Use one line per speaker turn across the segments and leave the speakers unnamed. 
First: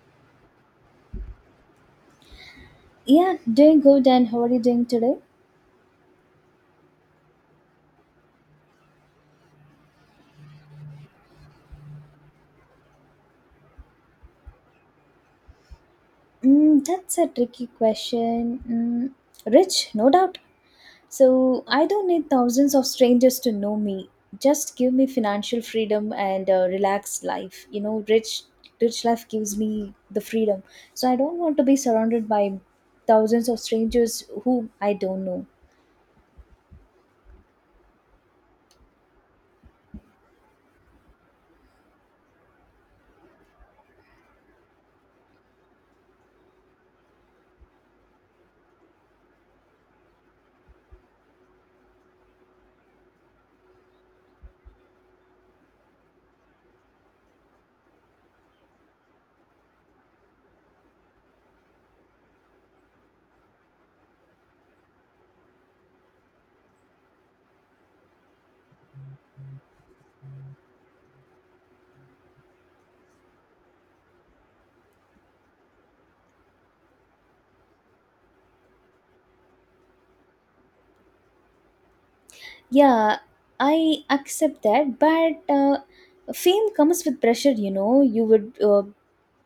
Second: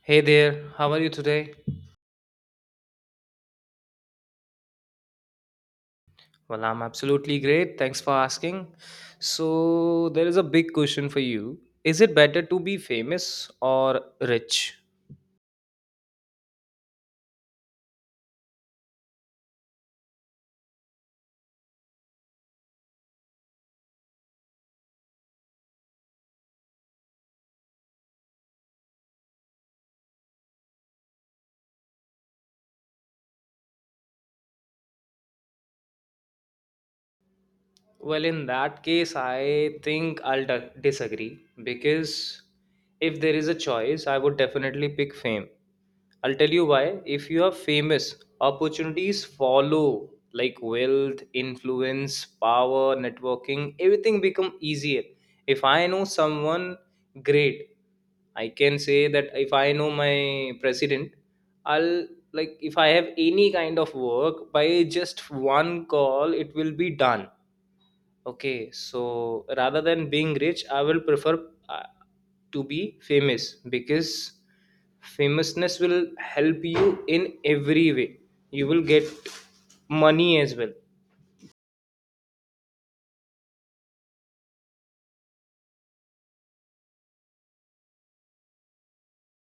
Hey there, how are you today?
Yeah, doing good. And how are you doing today?
Well, I'm absolutely great. Thanks for asking. So, there is a big question for you. Is it better to be famous or rich?
Mm, that's a tricky question. Mm, rich, no doubt. So I don't need thousands of strangers to know me. Just give me financial freedom and a relaxed life. Rich, rich life gives me the freedom. So I don't want to be surrounded by thousands of strangers whom I don't know.
Well, in that case, I think disagree because if there is a choice, I would definitely pick fame. I'll tell you why. If you are famous, opportunities follow like wealth, influence, power, networking, everything become easier. If I know someone great, I can say that if I know my president, I'll like if I have any kind of work by just one call, it will be done. Okay, so rather than being rich, I will prefer to be famous because famousness will help you in every way. You will get money as well.
Yeah, I accept that, but fame comes with pressure. You know, you would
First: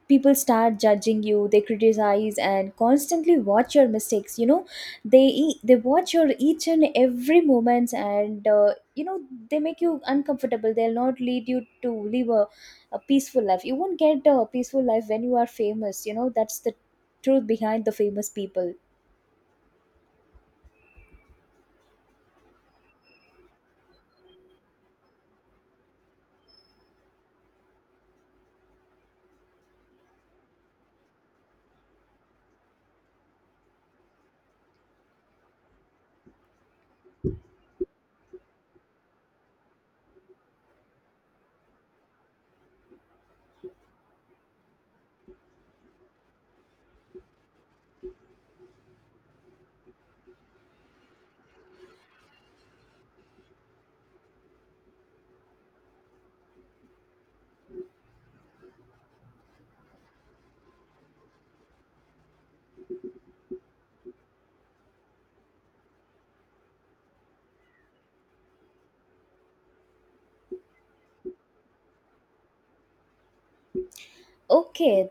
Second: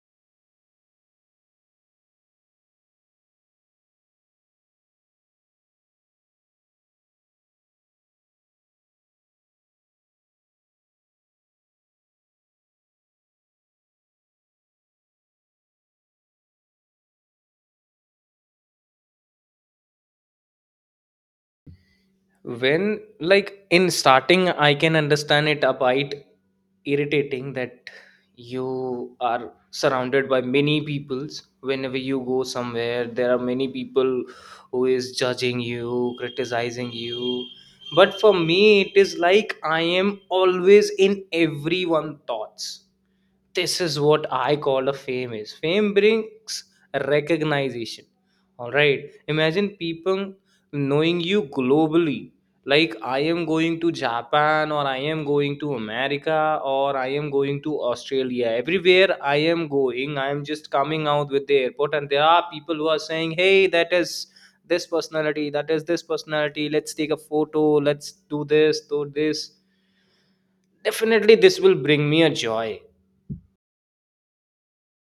people start judging you, they criticize and constantly watch your mistakes. They watch your each and every moments, and they make you uncomfortable, they'll not lead you to live a peaceful life. You won't get a peaceful life when you are famous, you know that's the truth behind the famous people.
When like in starting I can understand it a bit irritating that you are surrounded by many peoples. Whenever you go somewhere there are many people who is judging you, criticizing you, but for me it is like I am always in everyone thoughts. This is what I call a fame is, fame brings recognition. All right, imagine people knowing you globally. Like I am going to Japan or I am going to America or I am going to Australia, everywhere I am going, I am just coming out with the airport and there are people who are saying, hey, that is this personality, that is this personality, let's take a photo, let's do this, do this. Definitely this will bring me a joy.
Okay,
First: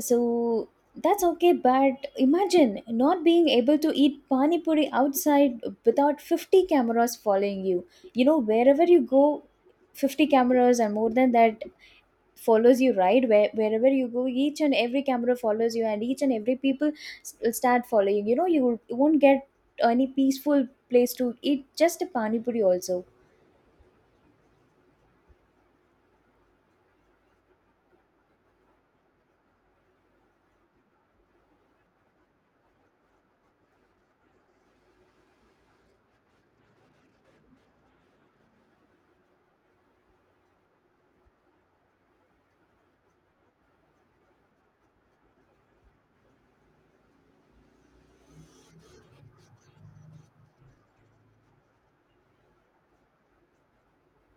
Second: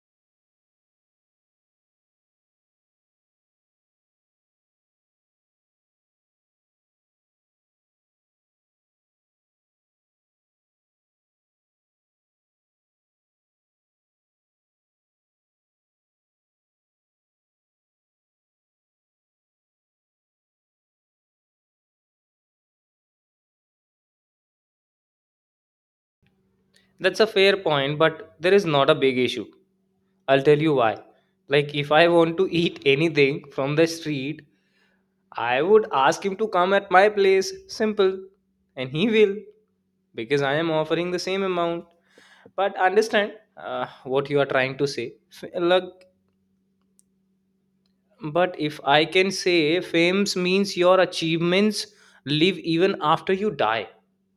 so that's okay, but imagine not being able to eat pani puri outside without 50 cameras following you, you know, wherever you go, 50 cameras and more than that follows you, right? Wherever you go, each and every camera follows you, and each and every people will start following, you know, you won't get any peaceful place to eat just a pani puri also.
That's a fair point, but there is not a big issue. I'll tell you why. Like, if I want to eat anything from the street, I would ask him to come at my place, simple, and he will because I am offering the same amount. But understand what you are trying to say. Look, but if I can say fame means your achievements live even after you die,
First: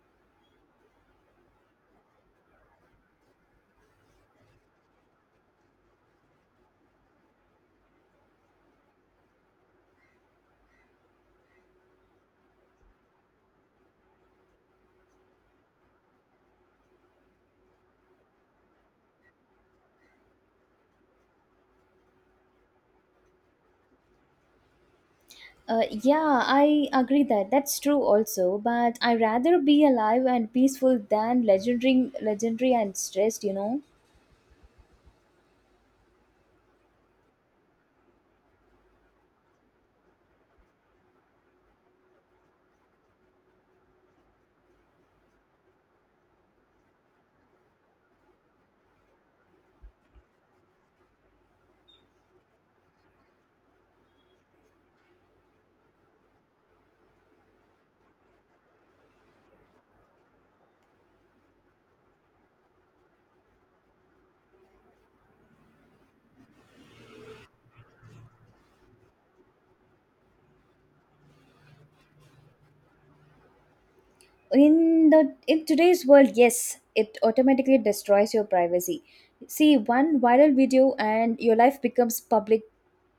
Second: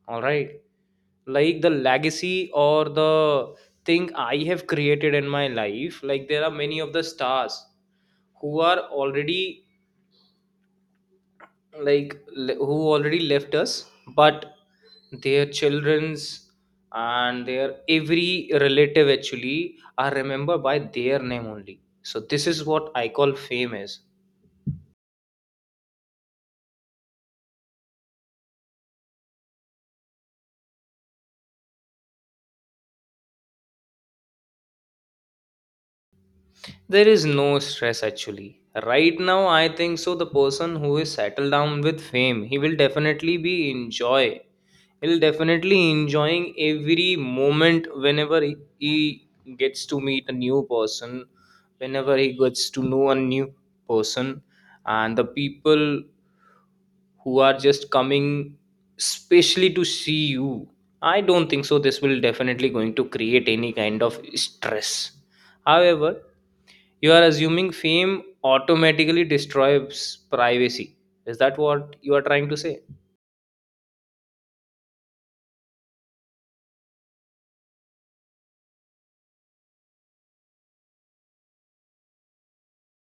all right? Like the legacy or the thing I have created in my life, like there are many of the stars who are already who already left us, but their children's and their every relative actually are remembered by their name only. So this is what I call fame is.
Yeah, I agree that that's true also. But I rather be alive and peaceful than legendary, legendary and stressed. You know,
There is no stress actually right now, I think so. The person who is settled down with fame, he will definitely be enjoy, he'll definitely enjoying every moment whenever he gets to meet a new person, whenever he gets to know a new person and the people who are just coming specially to see you. I don't think so this will definitely going to create any kind of stress. However, you are assuming fame automatically destroys privacy. Is that what you are trying to say?
in today's world, yes, it automatically destroys your privacy. See, one viral video and your life becomes public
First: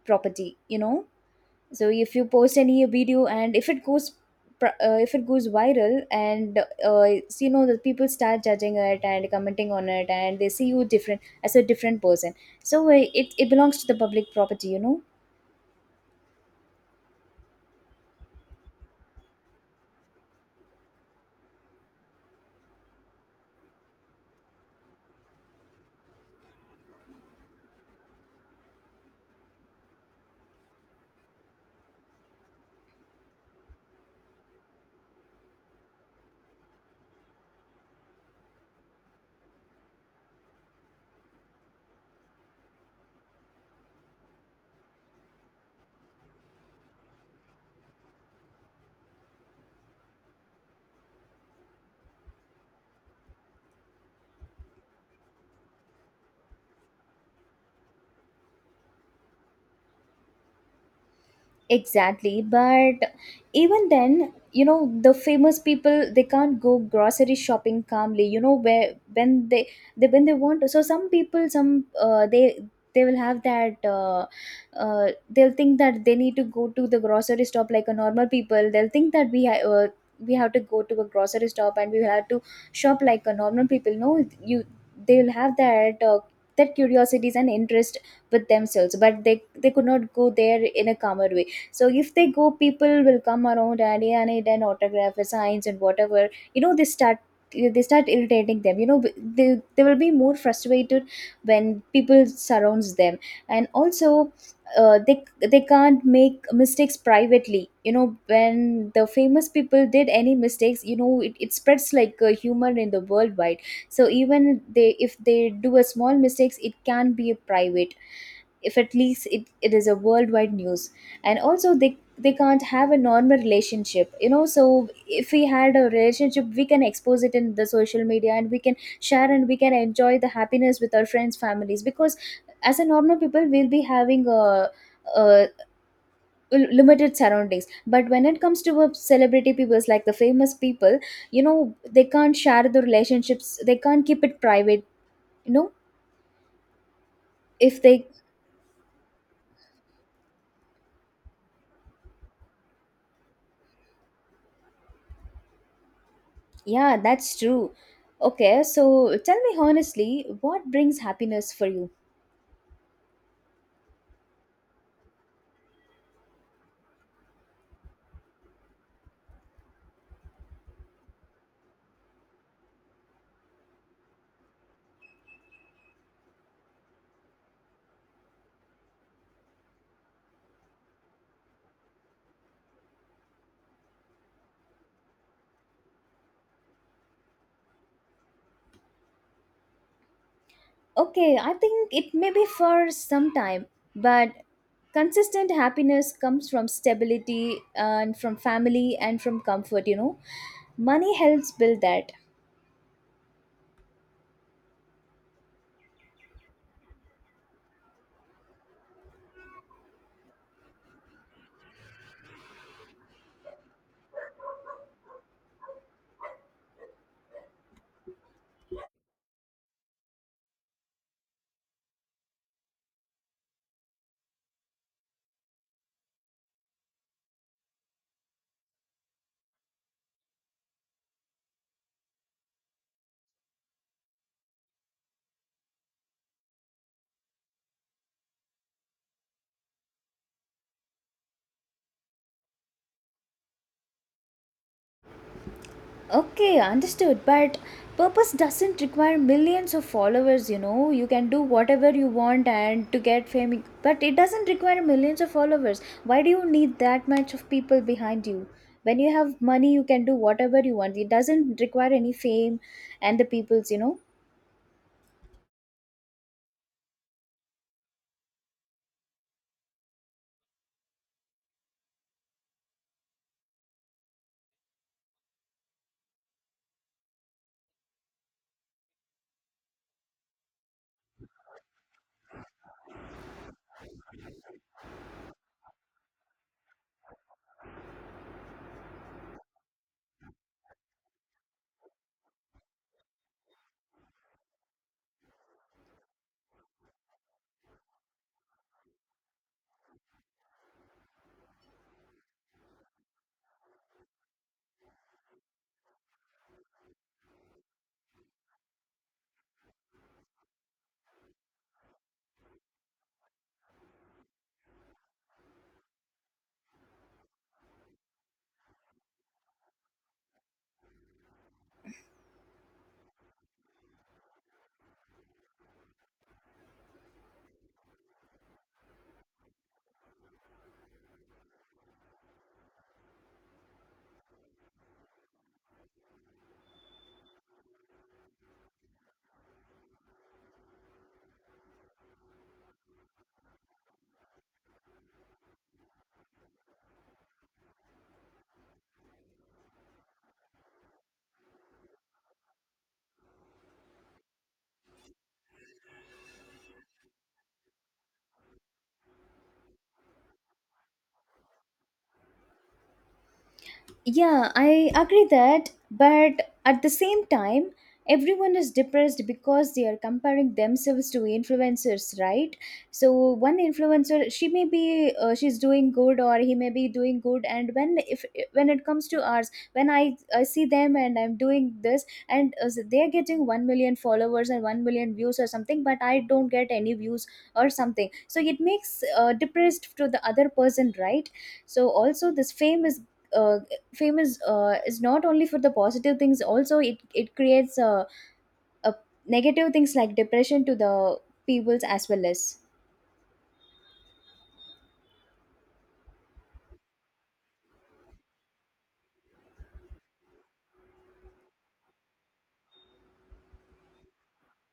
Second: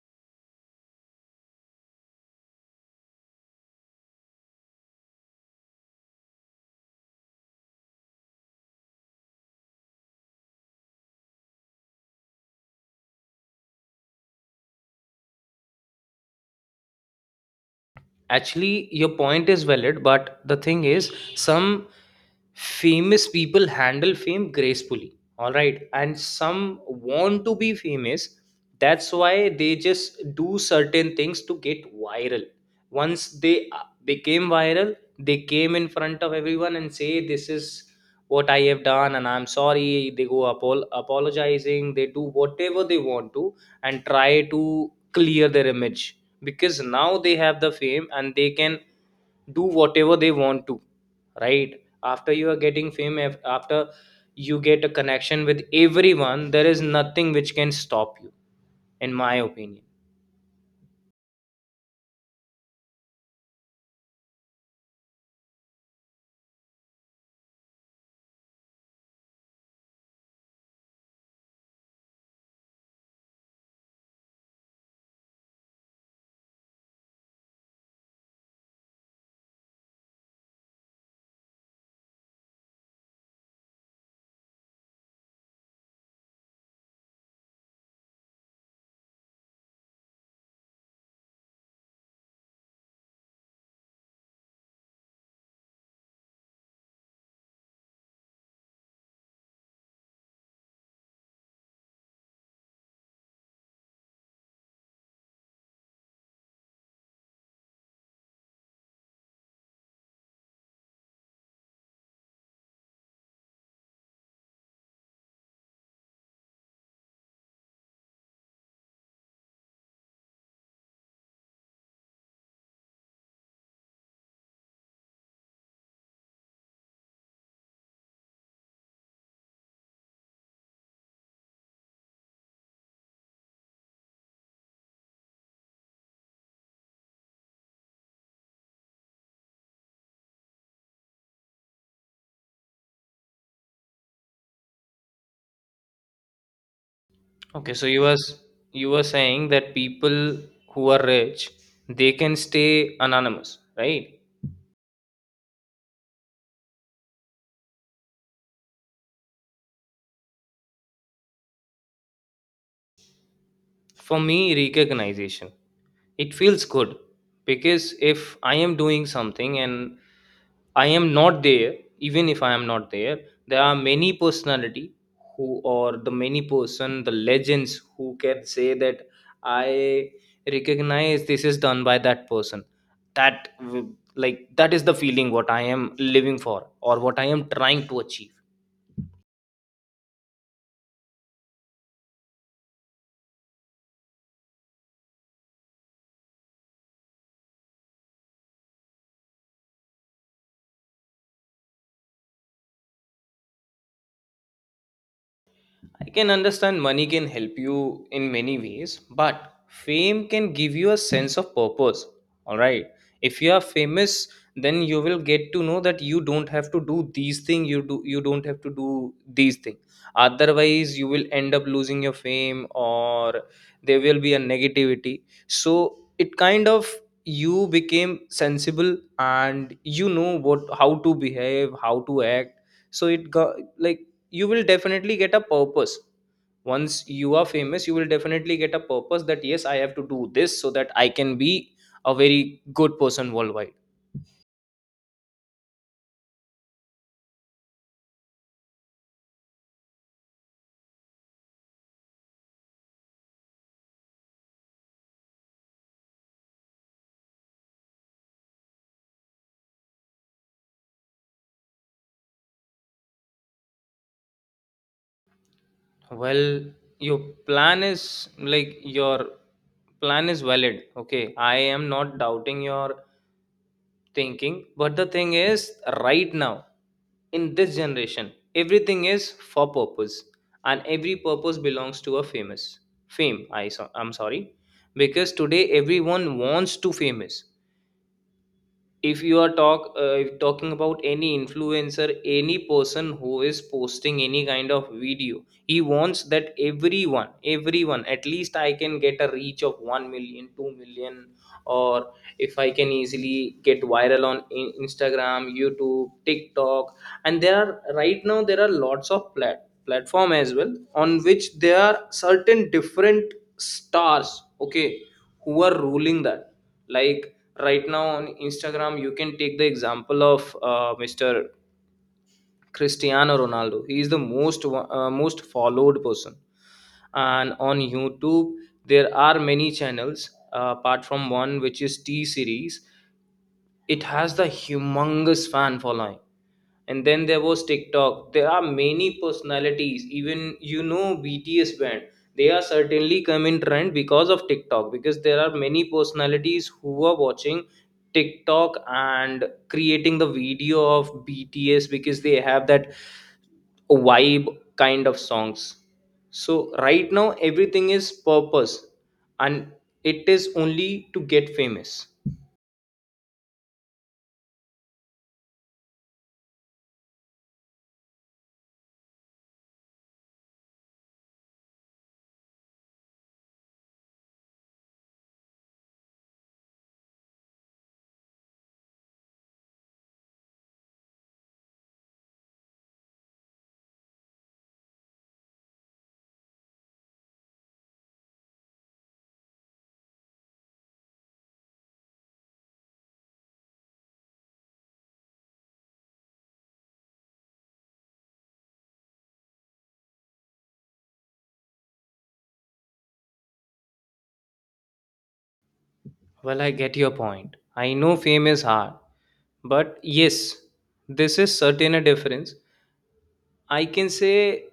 property. You know, so if you post any video and if it goes if it goes viral, and it's, you know, the people start judging it and commenting on it, and they see you different as a different person. So it, it belongs to the public property, you know.
Actually, your point is valid, but the thing is, some famous people handle fame gracefully, all right? And some want to be famous. That's why they just do certain things to get viral. Once they became viral, they came in front of everyone and say, this is what I have done, and I'm sorry. They go apologizing, they do whatever they want to, and try to clear their image because now they have the fame and they can do whatever they want to. Right after you are getting fame, after you get a connection with everyone, there is nothing which can stop you, in my opinion.
Exactly, but even then, you know, the famous people they can't go grocery shopping calmly. You know, where when they when they want to. So some people, some they will have that. They'll think that they need to go to the grocery shop like a normal people. They'll think that we have to go to a grocery shop and we will have to shop like a normal people. No, you they will have that. That curiosities and interest with themselves, but they could not go there in a calmer way. So if they go, people will come around and, yeah, I need an autograph, a signs, and whatever. You know, they start, they start irritating them. You know, they will be more frustrated when people surrounds them, and also. They can't make mistakes privately, you know when the famous people did any mistakes, you know, it spreads like a humor in the worldwide. So even they if they do a small mistakes, it can be private. If at least it, it is a worldwide news. And also they can't have a normal relationship, you know, so if we had a relationship we can expose it in the social media, and we can share and we can enjoy the happiness with our friends families. Because as a normal people we'll be having a limited surroundings, but when it comes to a celebrity people like the famous people, you know they can't share the relationships, they can't keep it private, you know
Okay,
if
so you
they.
was, you were saying that people who are rich, they can stay anonymous, right?
Yeah, that's true. Okay, so tell me honestly, what brings happiness for you?
For me, recognition. It feels good because if I am doing something and I am not there, even if I am not there, there are many personality who, or the many person, the legends, who can say that I recognize this is done by that person. Like that is the feeling what I am living for or what I am trying to achieve.
Okay, I think it may be for some time, but consistent happiness comes from stability and from family and from comfort, you know. Money helps build that.
I can understand money can help you in many ways, but fame can give you a sense of purpose. All right. If you are famous, then you will get to know that you don't have to do these things, you do you don't have to do these things. Otherwise, you will end up losing your fame or there will be a negativity. So it kind of you became sensible and you know what how to behave, how to act. So it got like you will definitely get a purpose. Once you are famous, you will definitely get a purpose that yes, I have to do this so that I can be a very good person worldwide.
Okay, understood. But purpose doesn't require millions of followers, you know. You can do whatever you want and to get fame, but it doesn't require millions of followers. Why do you need that much of people behind you? When you have money, you can do whatever you want. It doesn't require any fame and the people's, you know.
Well, your plan is like your plan is valid, okay? I am not doubting your thinking, but the thing is, right now in this generation everything is for purpose and every purpose belongs to a famous, fame, I, so, I'm sorry, because today everyone wants to famous. If you are talk if talking about any influencer, any person who is posting any kind of video, he wants that everyone, everyone, at least I can get a reach of 1 million, 2 million, or if I can easily get viral on Instagram, YouTube, TikTok. And there are right now there are lots of platform as well, on which there are certain different stars, okay, who are ruling that. Like right now on Instagram, you can take the example of Mr. Cristiano Ronaldo. He is the most followed person. And on YouTube there are many channels apart from one which is T Series. It has the humongous fan following. And then there was TikTok. There are many personalities. Even you know BTS band. They are certainly come in trend because of TikTok. Because there are many personalities who are watching TikTok and creating the video of BTS because they have that vibe kind of songs. So right now everything is purpose and it is only to get famous.
Yeah, I agree that, but at the same time, everyone is depressed because they are comparing themselves to influencers, right? So one influencer, she may be she's doing good, or he may be doing good, and when if when it comes to ours, when I see them and I'm doing this, and so they're getting 1 million followers and 1 million views or something, but I don't get any views or something. So it makes depressed to the other person, right? So also this fame is uh, famous is not only for the positive things, also it creates a negative things like depression to the peoples as well as.
Well, I get your point. I know fame is hard. But yes, this is certain a difference. I can say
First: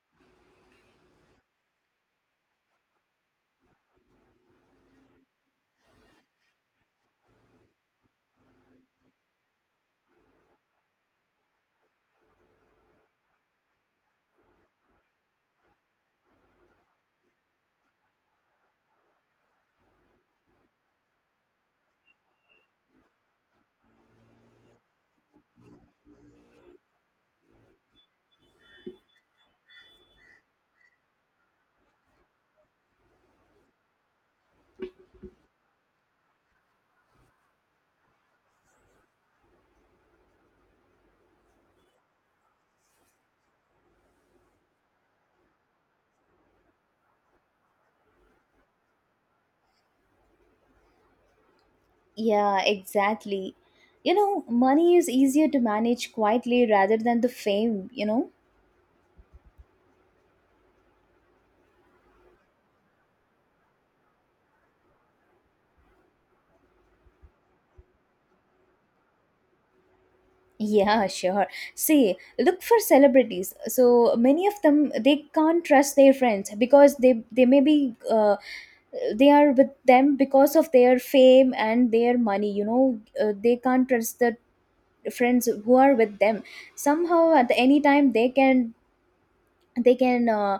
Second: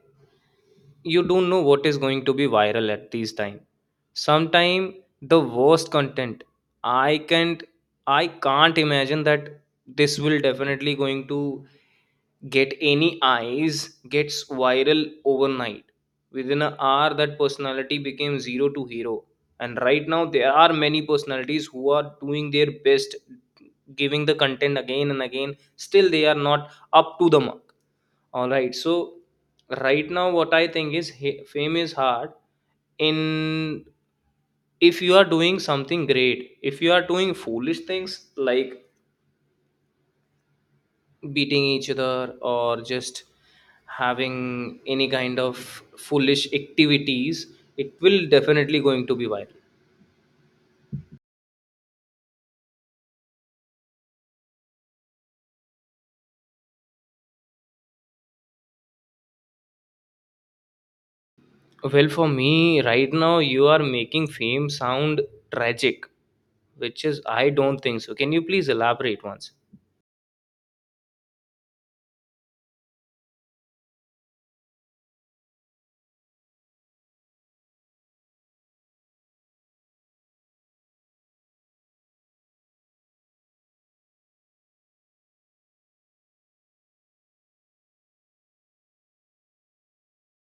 you don't know what is going to be viral at this time. Sometime the worst content, i can't I can't imagine that this will definitely going to get any eyes, gets viral overnight. Within an hour that personality became zero to hero. And right now there are many personalities who are doing their best, giving the content again and again, still they are not up to the mark, all right? So right now, what I think is fame is hard in if you are doing something great. If you are doing foolish things like beating each other or just having any kind of foolish activities, it will definitely going to be viral.
Yeah, exactly. You know, money is easier to manage quietly rather than the fame, you know.
Well, for me right now, you are making fame sound tragic, which is I don't think so. Can you please elaborate once?
Yeah, sure. See, look, for celebrities, so many of them they can't trust their friends, because they may be they are with them because of their fame and their money, you know. They can't trust the friends who are with them. Somehow at any time they can, they can uh,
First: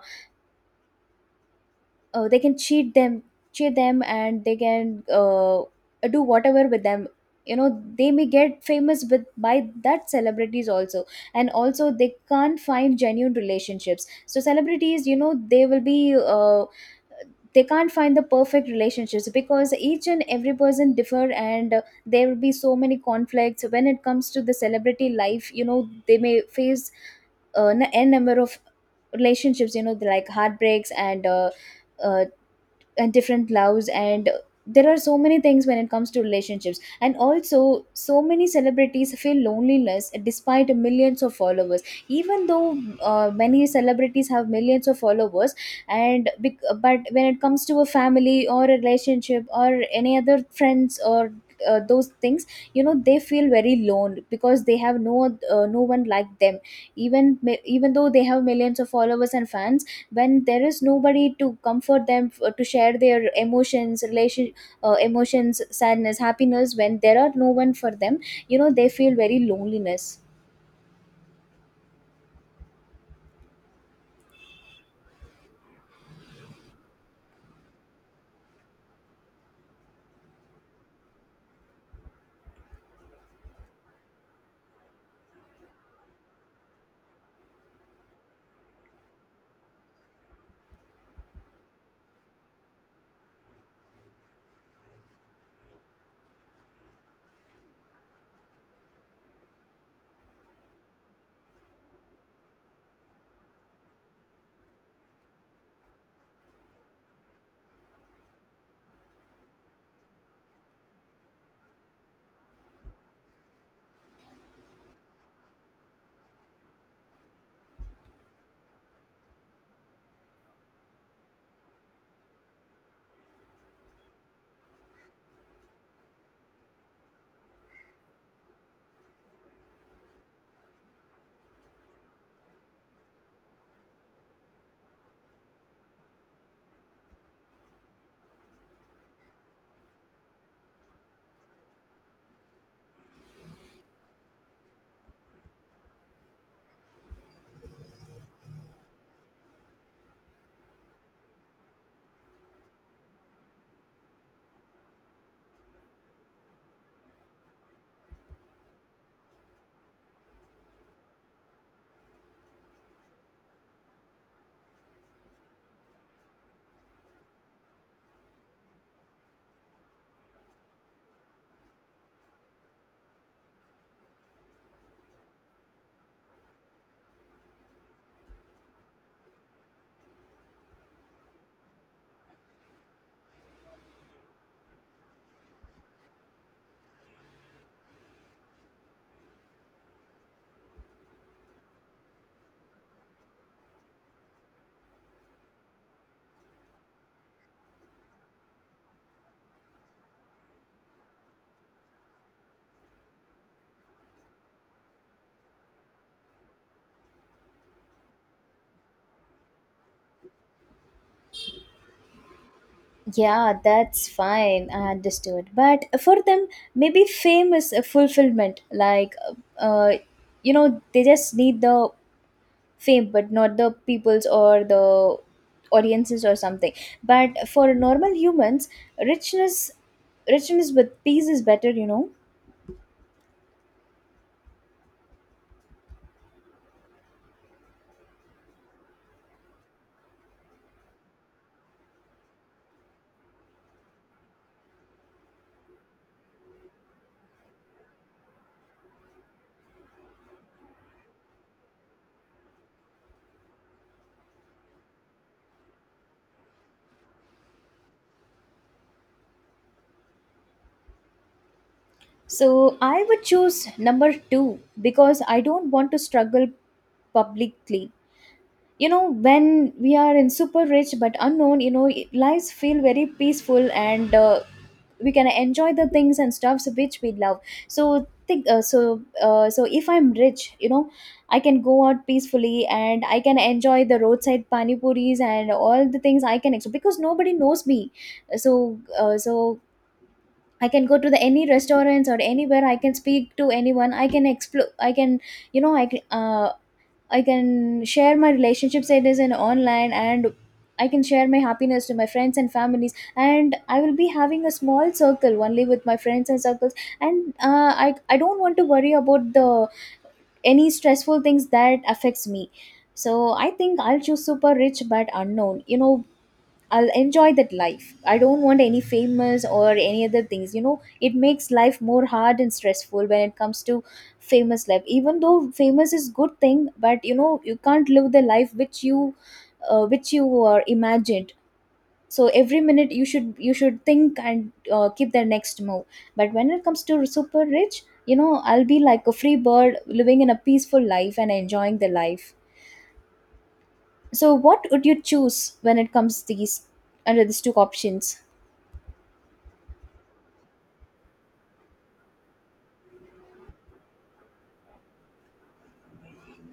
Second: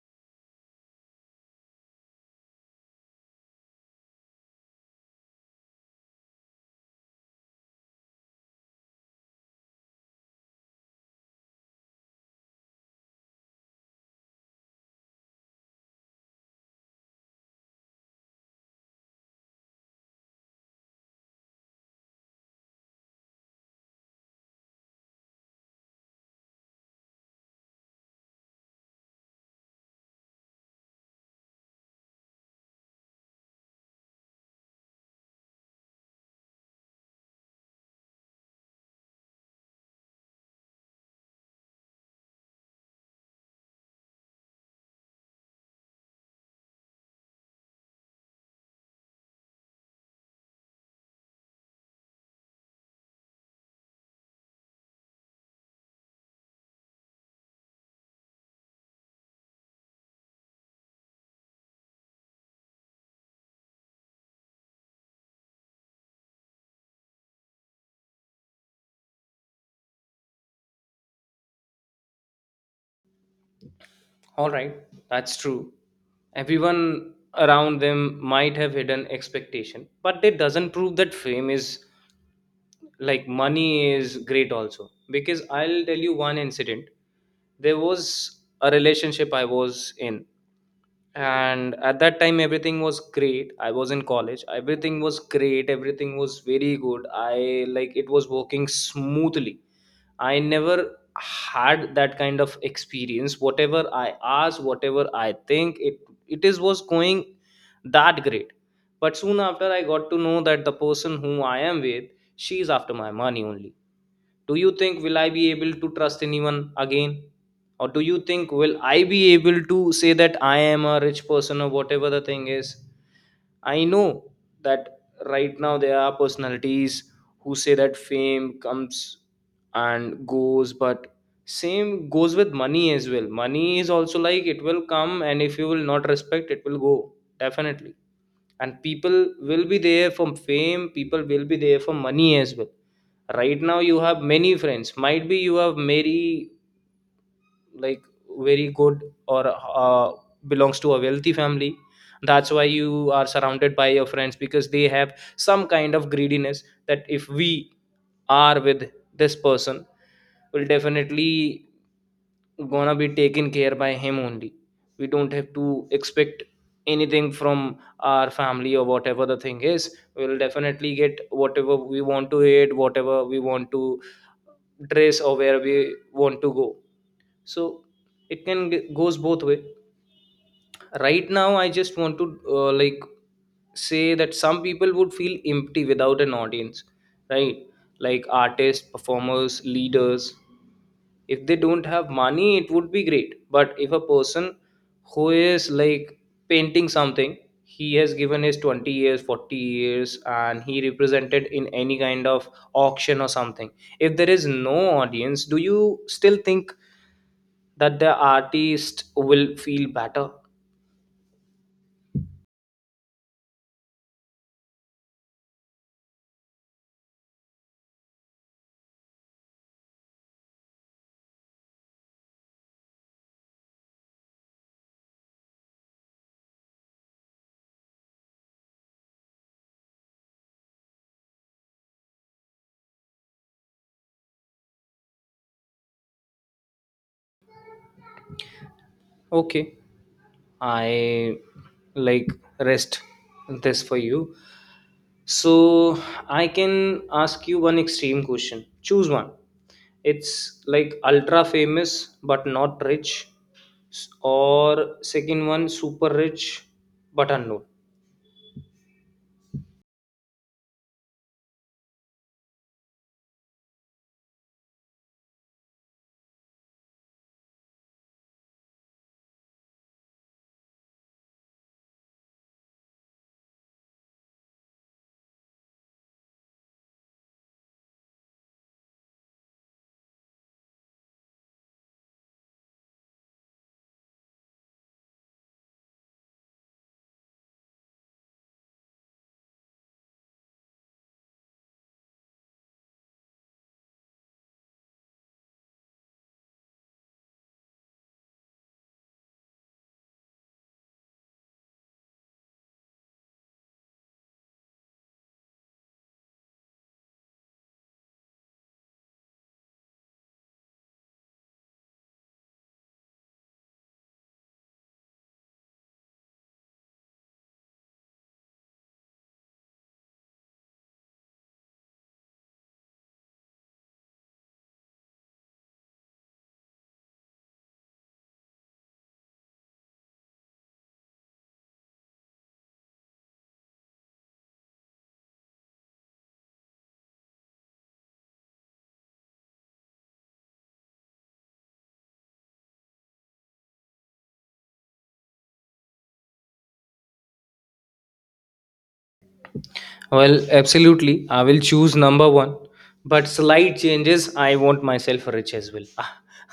uh, they can cheat them, cheat them, and they can do whatever with them. You know, they may get famous with by that celebrities also. And also they can't find genuine relationships. So celebrities, you know, they will be they can't find the perfect relationships because each and every person differ, and there will be so many conflicts when it comes to the celebrity life. You know, they may face n n number of relationships, you know, like heartbreaks uh, and different loves, and there are so many things when it comes to relationships. And also so many celebrities feel loneliness despite millions of followers. Even though many celebrities have millions of followers, and but when it comes to a family or a relationship or any other friends or those things, you know they feel very lone, because they have no no one like them. Even even though they have millions of followers and fans, when there is nobody to comfort them to share their emotions, relation, emotions, sadness, happiness, when there are no one for them, you know, they feel very loneliness.
All right, that's true. Everyone around them might have hidden expectation, but it doesn't prove that fame is like money is great also. Because I'll tell you one incident. There was a relationship I was in, and at that time everything was great. I was in college. Everything was great. Everything was very good. I like it was working smoothly. I never had that kind of experience. Whatever I asked, whatever I think, it is was going that great. But soon after, I got to know that the person whom I am with, she is after my money only. Do you think will I be able to trust anyone again? Or do you think will I be able to say that I am a rich person or whatever the thing is? I know that right now there are personalities who say that fame comes and goes, but same goes with money as well. Money is also like it will come, and if you will not respect, it will go definitely. And people will be there for fame, people will be there for money as well. Right now, you have many friends. Might be you have many, like, very good or belongs to a wealthy family. That's why you are surrounded by your friends, because they have some kind of greediness that if we are with this person we will definitely gonna be taken care by him only. We don't have to expect anything from our family or whatever the thing is. We'll definitely get whatever we want to eat, whatever we want to dress, or where we want to go. So it goes both way. Right now I just want to like say that some people would feel empty without an audience, right? Like artists, performers, leaders. If they don't have money it would be great, but if a person who is like painting something, he has given his 20 years, 40 years, and he represented in any kind of auction or something, if there is no audience, do you still think that the artist will feel better?
Yeah, that's fine, I understood, but for them maybe fame is a fulfillment, like uh, you know they just need the fame but not the people's or the audiences or something. But for normal humans, richness, richness with peace is better, you know.
Okay. I like rest this for you. So I can ask you one extreme question, choose one. It's like ultra famous but not rich, or second one super rich but unknown.
So I would choose number two because I don't want to struggle publicly. You know, when we are in super rich but unknown, you know, it- lives feel very peaceful, and we can enjoy the things and stuffs which we love. So think so if I'm rich, you know, I can go out peacefully and I can enjoy the roadside pani puris and all the things I can explore because nobody knows me. So I can go to the any restaurants or anywhere, I can speak to anyone, I can explore, I can, you know, I can share my relationship status in online, and I can share my happiness to my friends and families. And I will be having a small circle only with my friends and circles. And I don't want to worry about the any stressful things that affects me. So I think I'll choose super rich but unknown, you know. I'll enjoy that life. I don't want any famous or any other things. You know, it makes life more hard and stressful when it comes to famous life. Even though famous is good thing, but you know, you can't live the life which you are imagined. So every minute you should think and keep the next move. But when it comes to super rich, you know, I'll be like a free bird living in a peaceful life and enjoying the life. So what would you choose when it comes to these under these two options?
Well, absolutely. I will choose number one, but slight changes. I want myself rich as well.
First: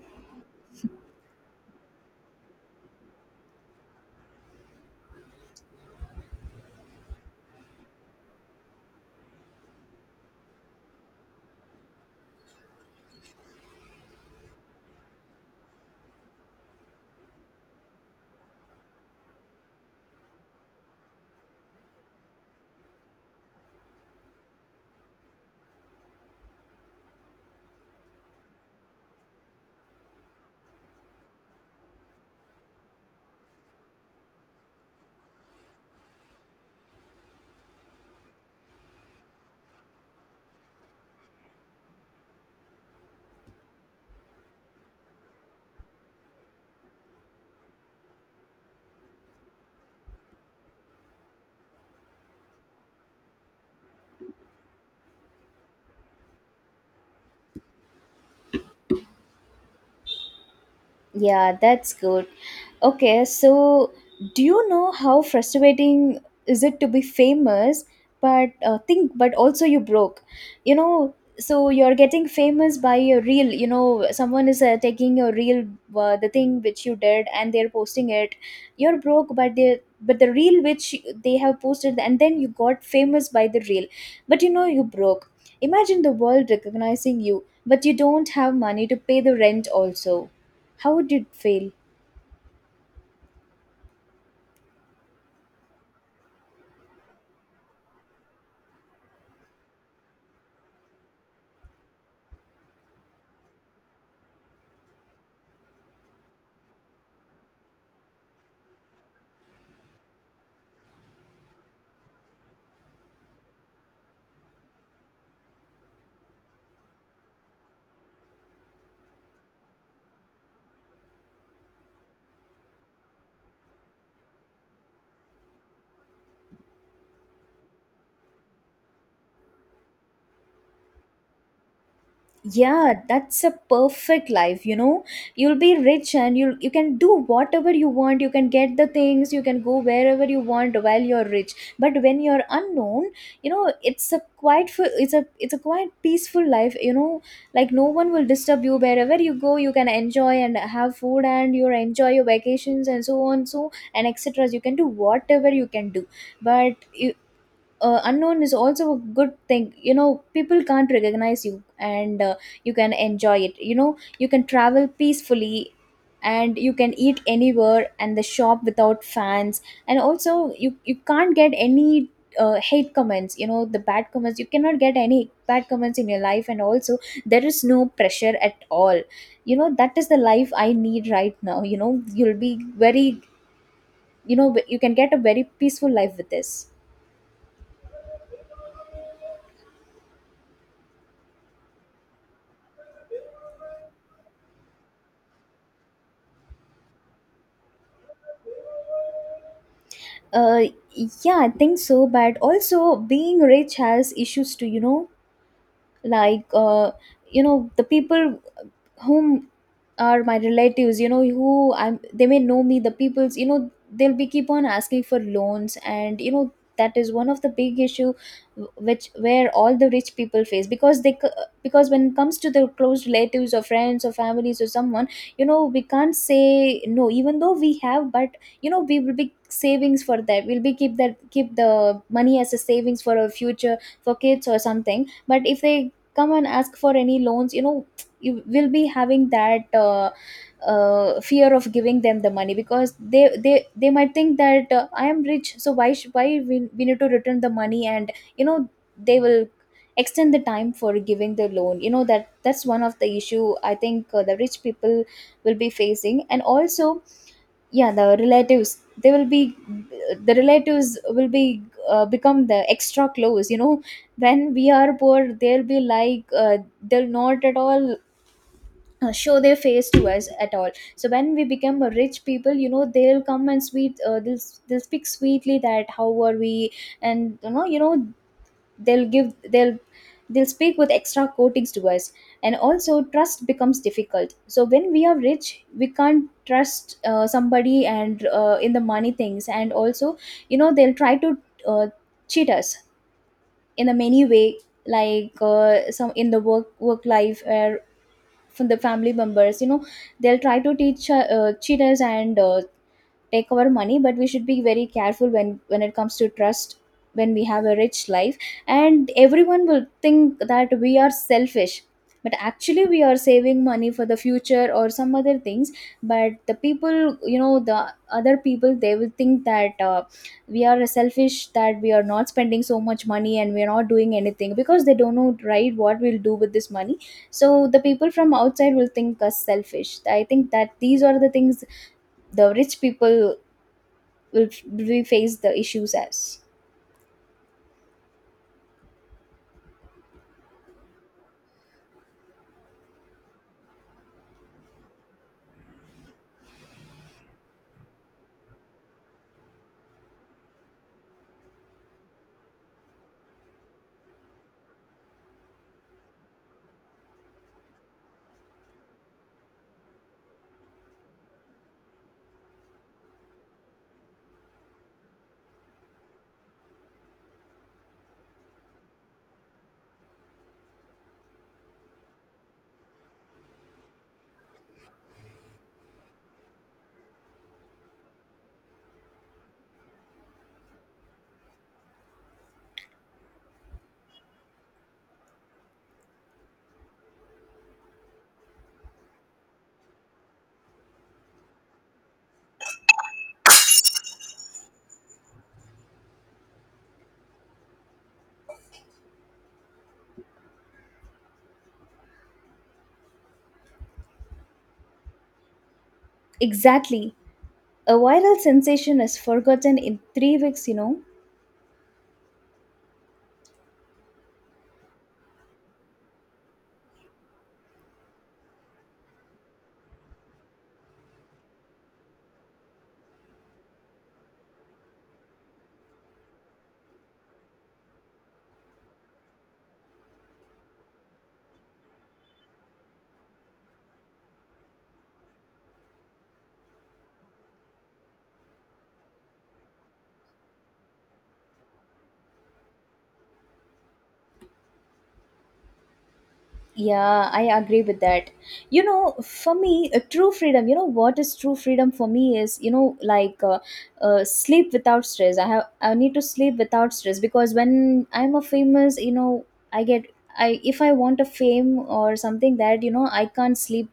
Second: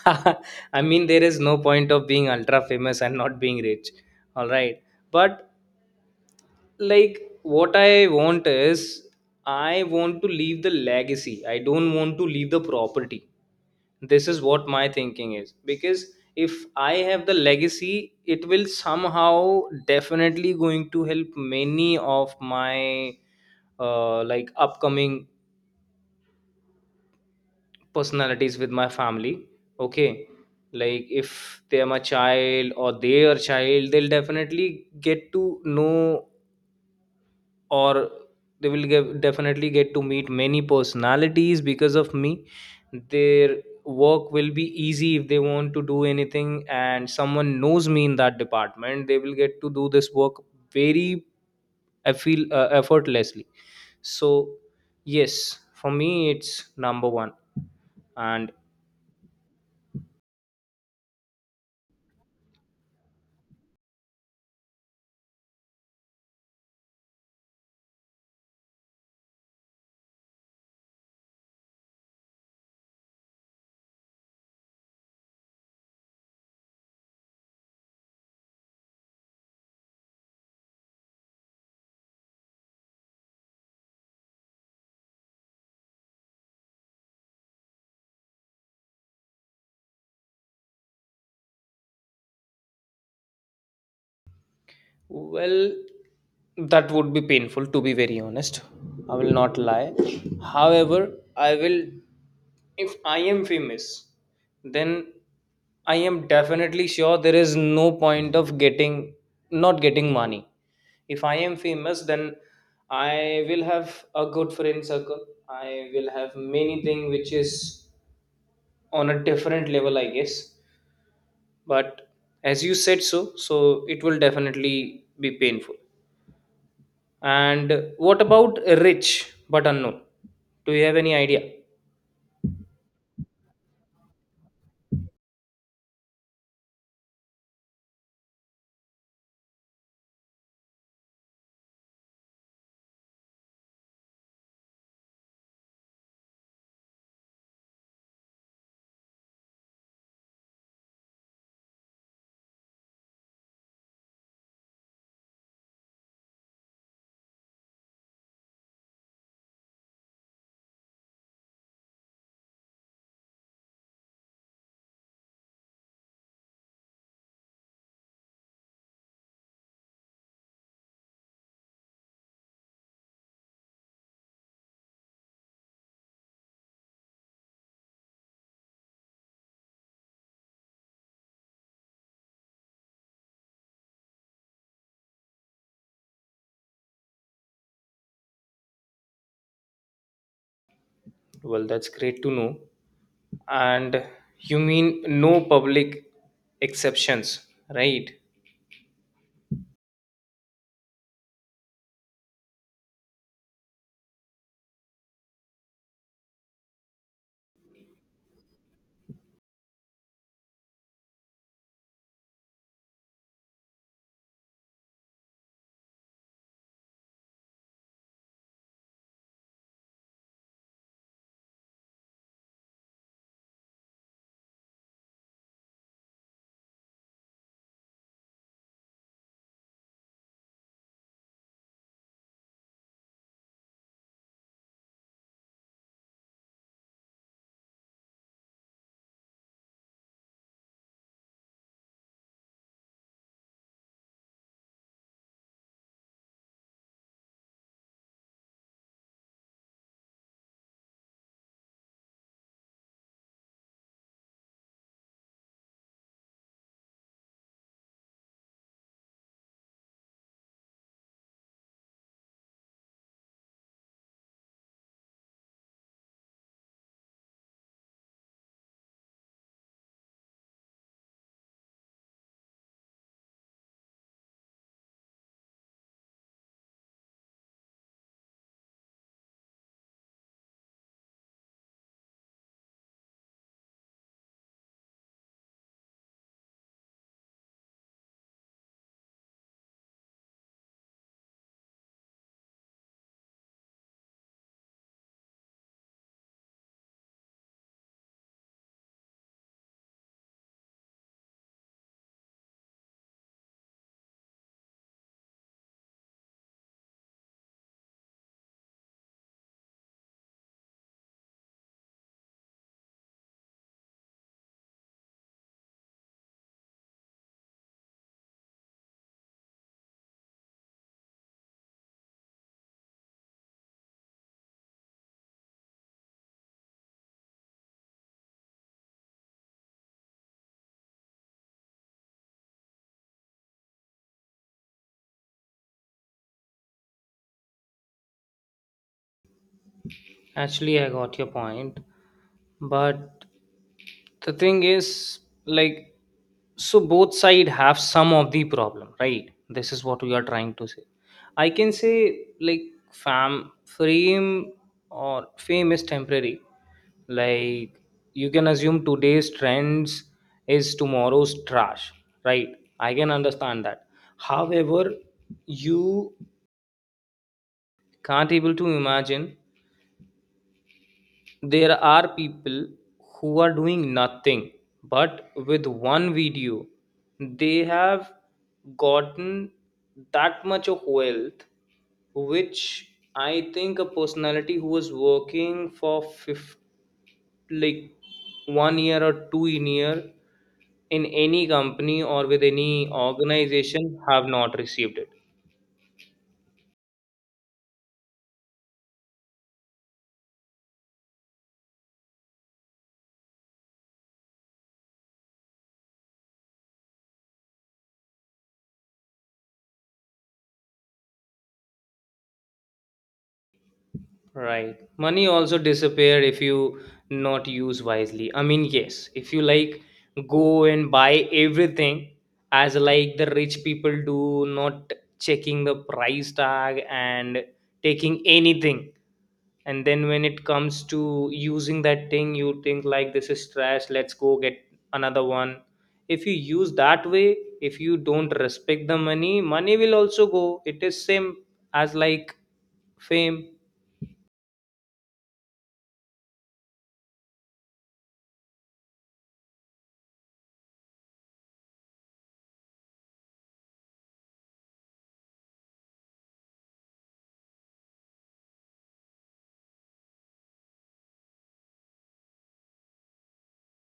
I mean, there is no point of being ultra famous and not being rich. All right. But, like, what I want is I want to leave the legacy. I don't want to leave the property. This is what my thinking is, because if I have the legacy it will somehow definitely going to help many of my like upcoming personalities with my family. Okay. Like if they are my child or their child, they'll definitely get to know, or they will get, definitely get to meet many personalities because of me. Their work will be easy. If they want to do anything and someone knows me in that department, they will get to do this work very, I feel, effortlessly. So yes, for me it's number 1. And
Yeah, that's good. Okay, so do you know how frustrating is it to be famous, but but also you broke? You know, so you're getting famous by a reel. You know, someone is taking your reel, the thing which you did, and they're posting it. You're broke, but they but the reel which they have posted, and then you got famous by the reel. But you know, you broke. Imagine the world recognizing you, but you don't have money to pay the rent also. How would you feel?
well, that would be painful, to be very honest. I will not lie. However, I will, if I am famous, then I am definitely sure there is no point of getting, not getting money. If I am famous, then I will have a good friend circle. I will have many things which is on a different level, I guess. But as you said so, so it will definitely be painful. And what about rich but unknown? Do you have any idea?
Yeah, that's a perfect life, you know. You'll be rich and you can do whatever you want. You can get the things, you can go wherever you want while you're rich. But when you're unknown, you know, it's a quite it's a quite peaceful life, you know. Like no one will disturb you wherever you go. You can enjoy and have food and you enjoy your vacations and so on so and etc. You can do whatever you can do. But unknown is also a good thing, you know, people can't recognize you, and you can enjoy it, you know, you can travel peacefully, and you can eat anywhere and the shop without fans. And also you can't get any hate comments, you know, the bad comments, you cannot get any bad comments in your life. And also there is no pressure at all, you know, that is the life I need right now, you know. You'll be very, you know, you can get a very peaceful life with this.
Well, that's great to know. And you mean no public exceptions, right?
Uh, yeah, I think so. But also, being rich has issues too. You know, like you know, the people whom are my relatives, you know, who I'm, they may know me, the people's, you know, they'll be keep on asking for loans, and you know, that is one of the big issue, which where all the rich people face, because they because when it comes to the close relatives or friends or families or someone, you know, we can't say no, even though we have. But you know, we will be savings for that, we'll be keep that, keep the money as a savings for our future, for kids or something. But if they come and ask for any loans, you know, you will be having that fear of giving them the money, because they might think that I am rich, so why we need to return the money. And you know, they will extend the time for giving the loan, you know. That's one of the issue, I think the rich people will be facing. And also, yeah, the relatives, they will be, the relatives will be, become the extra close, you know. When we are poor, they'll be like they'll not at all show their face to us at all. So when we become a rich people, you know, they'll come and sweet, they'll speak sweetly that how are we. And you know, they'll give, they'll speak with extra coatings to us. And also trust becomes difficult, so when we are rich we can't trust somebody, and in the money things. And also you know, they'll try to uh, cheat us in a many way, like some in the work life, or from the family members, you know, they'll try to teach, cheaters, and take our money. But we should be very careful when it comes to trust, when we have a rich life. And everyone will think that we are selfish, but actually we are saving money for the future or some other things. But the people, you know, the other people, they will think that we are selfish, that we are not spending so much money and we are not doing anything, because they don't know, right, what we'll do with this money. So the people from outside will think us selfish. I think that these are the things the rich people will we face the issues as.
Actually, I got your point, but the thing is, like, so both side have some of the problem, right? This is what we are trying to say. I can say like fame, or fame is temporary. Like, you can assume today's trends is tomorrow's trash, right? I can understand that. However, you can't able to imagine, there are people who are doing nothing, but with one video, they have gotten that much of wealth, which I think a personality who was working for fifth, like 1 year or two in year in any company or with any organization have not received it.
Exactly. A viral sensation is forgotten in 3 weeks, you know.
Right. Money also disappear if you not use wisely. I mean, yes, if you like go and buy everything as like the rich people do, not checking the price tag and taking anything, and then when it comes to using that thing, you think like this is trash, let's go get another one. If you use that way, if you don't respect the money, money will also go. It is same as like fame.
Yeah, I agree with that. You know, for me, a true freedom, you know, what is true freedom for me is, you know, sleep without stress. I have, I need to sleep without stress, because when I'm a famous, you know, I get, I, if I want a fame or something that, you know, I can't sleep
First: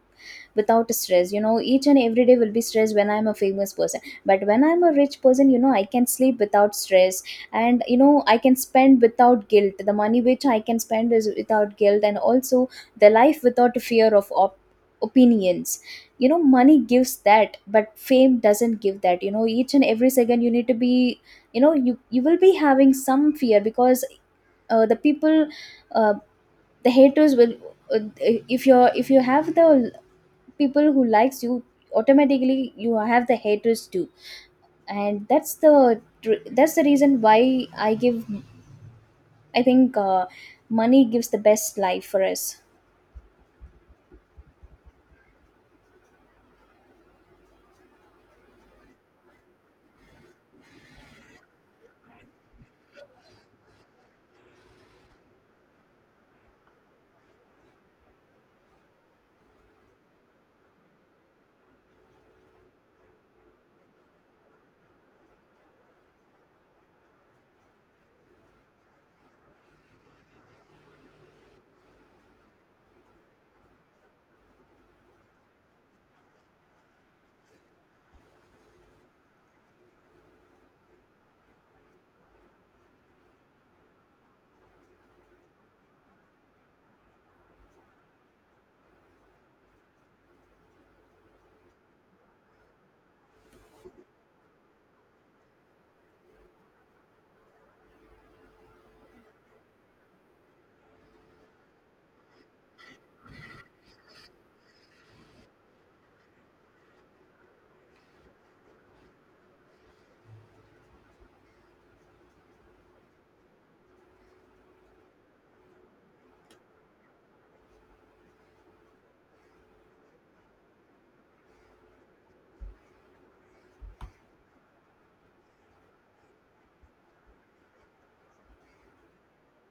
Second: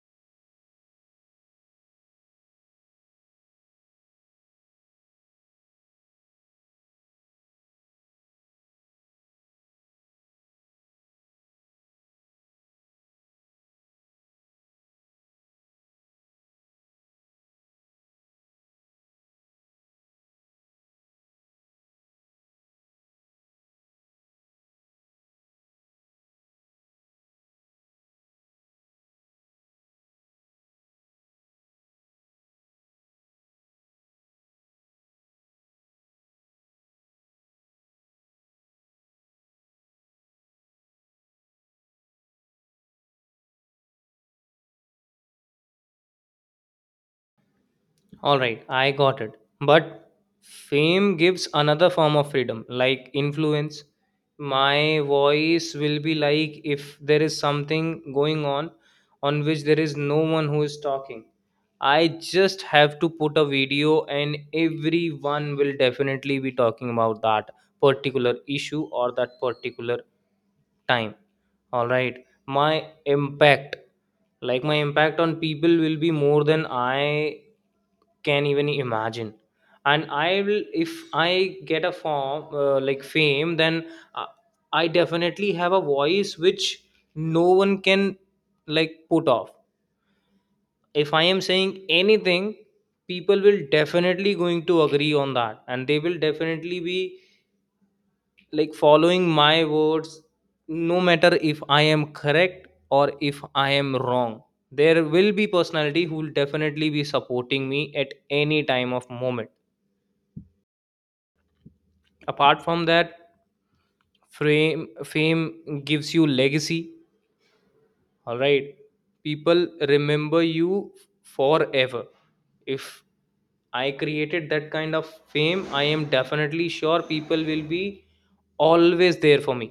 without stress. You know, each and every day will be stress when I'm a famous person. But when I'm a rich person, you know, I can sleep without stress. And you know, I can spend without guilt, the money which I can spend is without guilt. And also the life without fear of opinions, you know, money gives that but fame doesn't give that. You know, each and every second you need to be, you know, you will be having some fear, because the people, uh, the haters will, uh, if you're if you have the people who likes you, automatically you have the haters too. And that's the reason why I give, I think money gives the best life for us.
All right, I got it. But fame gives another form of freedom, like influence. My voice will be like if there is something going on which there is no one who is talking, I just have to put a video, and everyone will definitely be talking about that particular issue or that particular time. All right. My impact, like my impact on people will be more than I can even imagine. And I will, if I get a form, like fame, then uh, I definitely have a voice which no one can like put off. If I am saying anything, people will definitely going to agree on that, and they will definitely be like following my words, no matter if I am correct or if I am wrong. There will be personality who will definitely be supporting me at any time of moment. Apart from that, fame gives you legacy. All right. People remember you forever. If I created that kind of fame, I am definitely sure people will be always there for me.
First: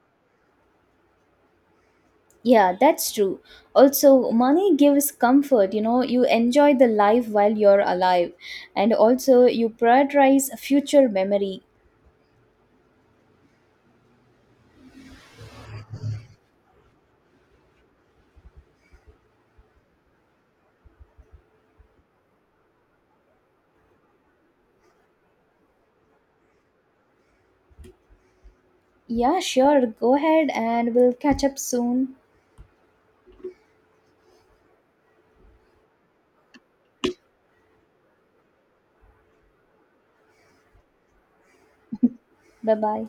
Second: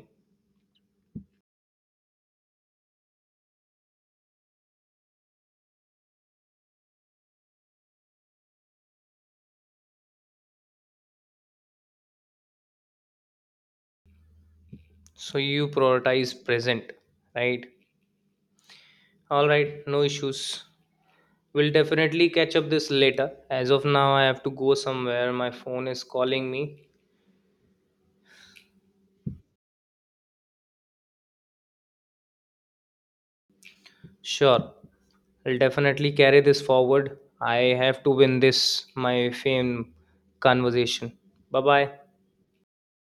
Yeah, that's true. Also money gives comfort, you know, you enjoy the life while you're alive. And also you prioritize future memory.
So you prioritize present, right? All right, no issues. We'll definitely catch up this later. As of now, I have to go somewhere. My phone is calling me.
Yeah, sure, go ahead and we'll catch up soon.
Sure, I'll definitely carry this forward. I have to win this, my fame conversation. Bye bye.
Bye bye.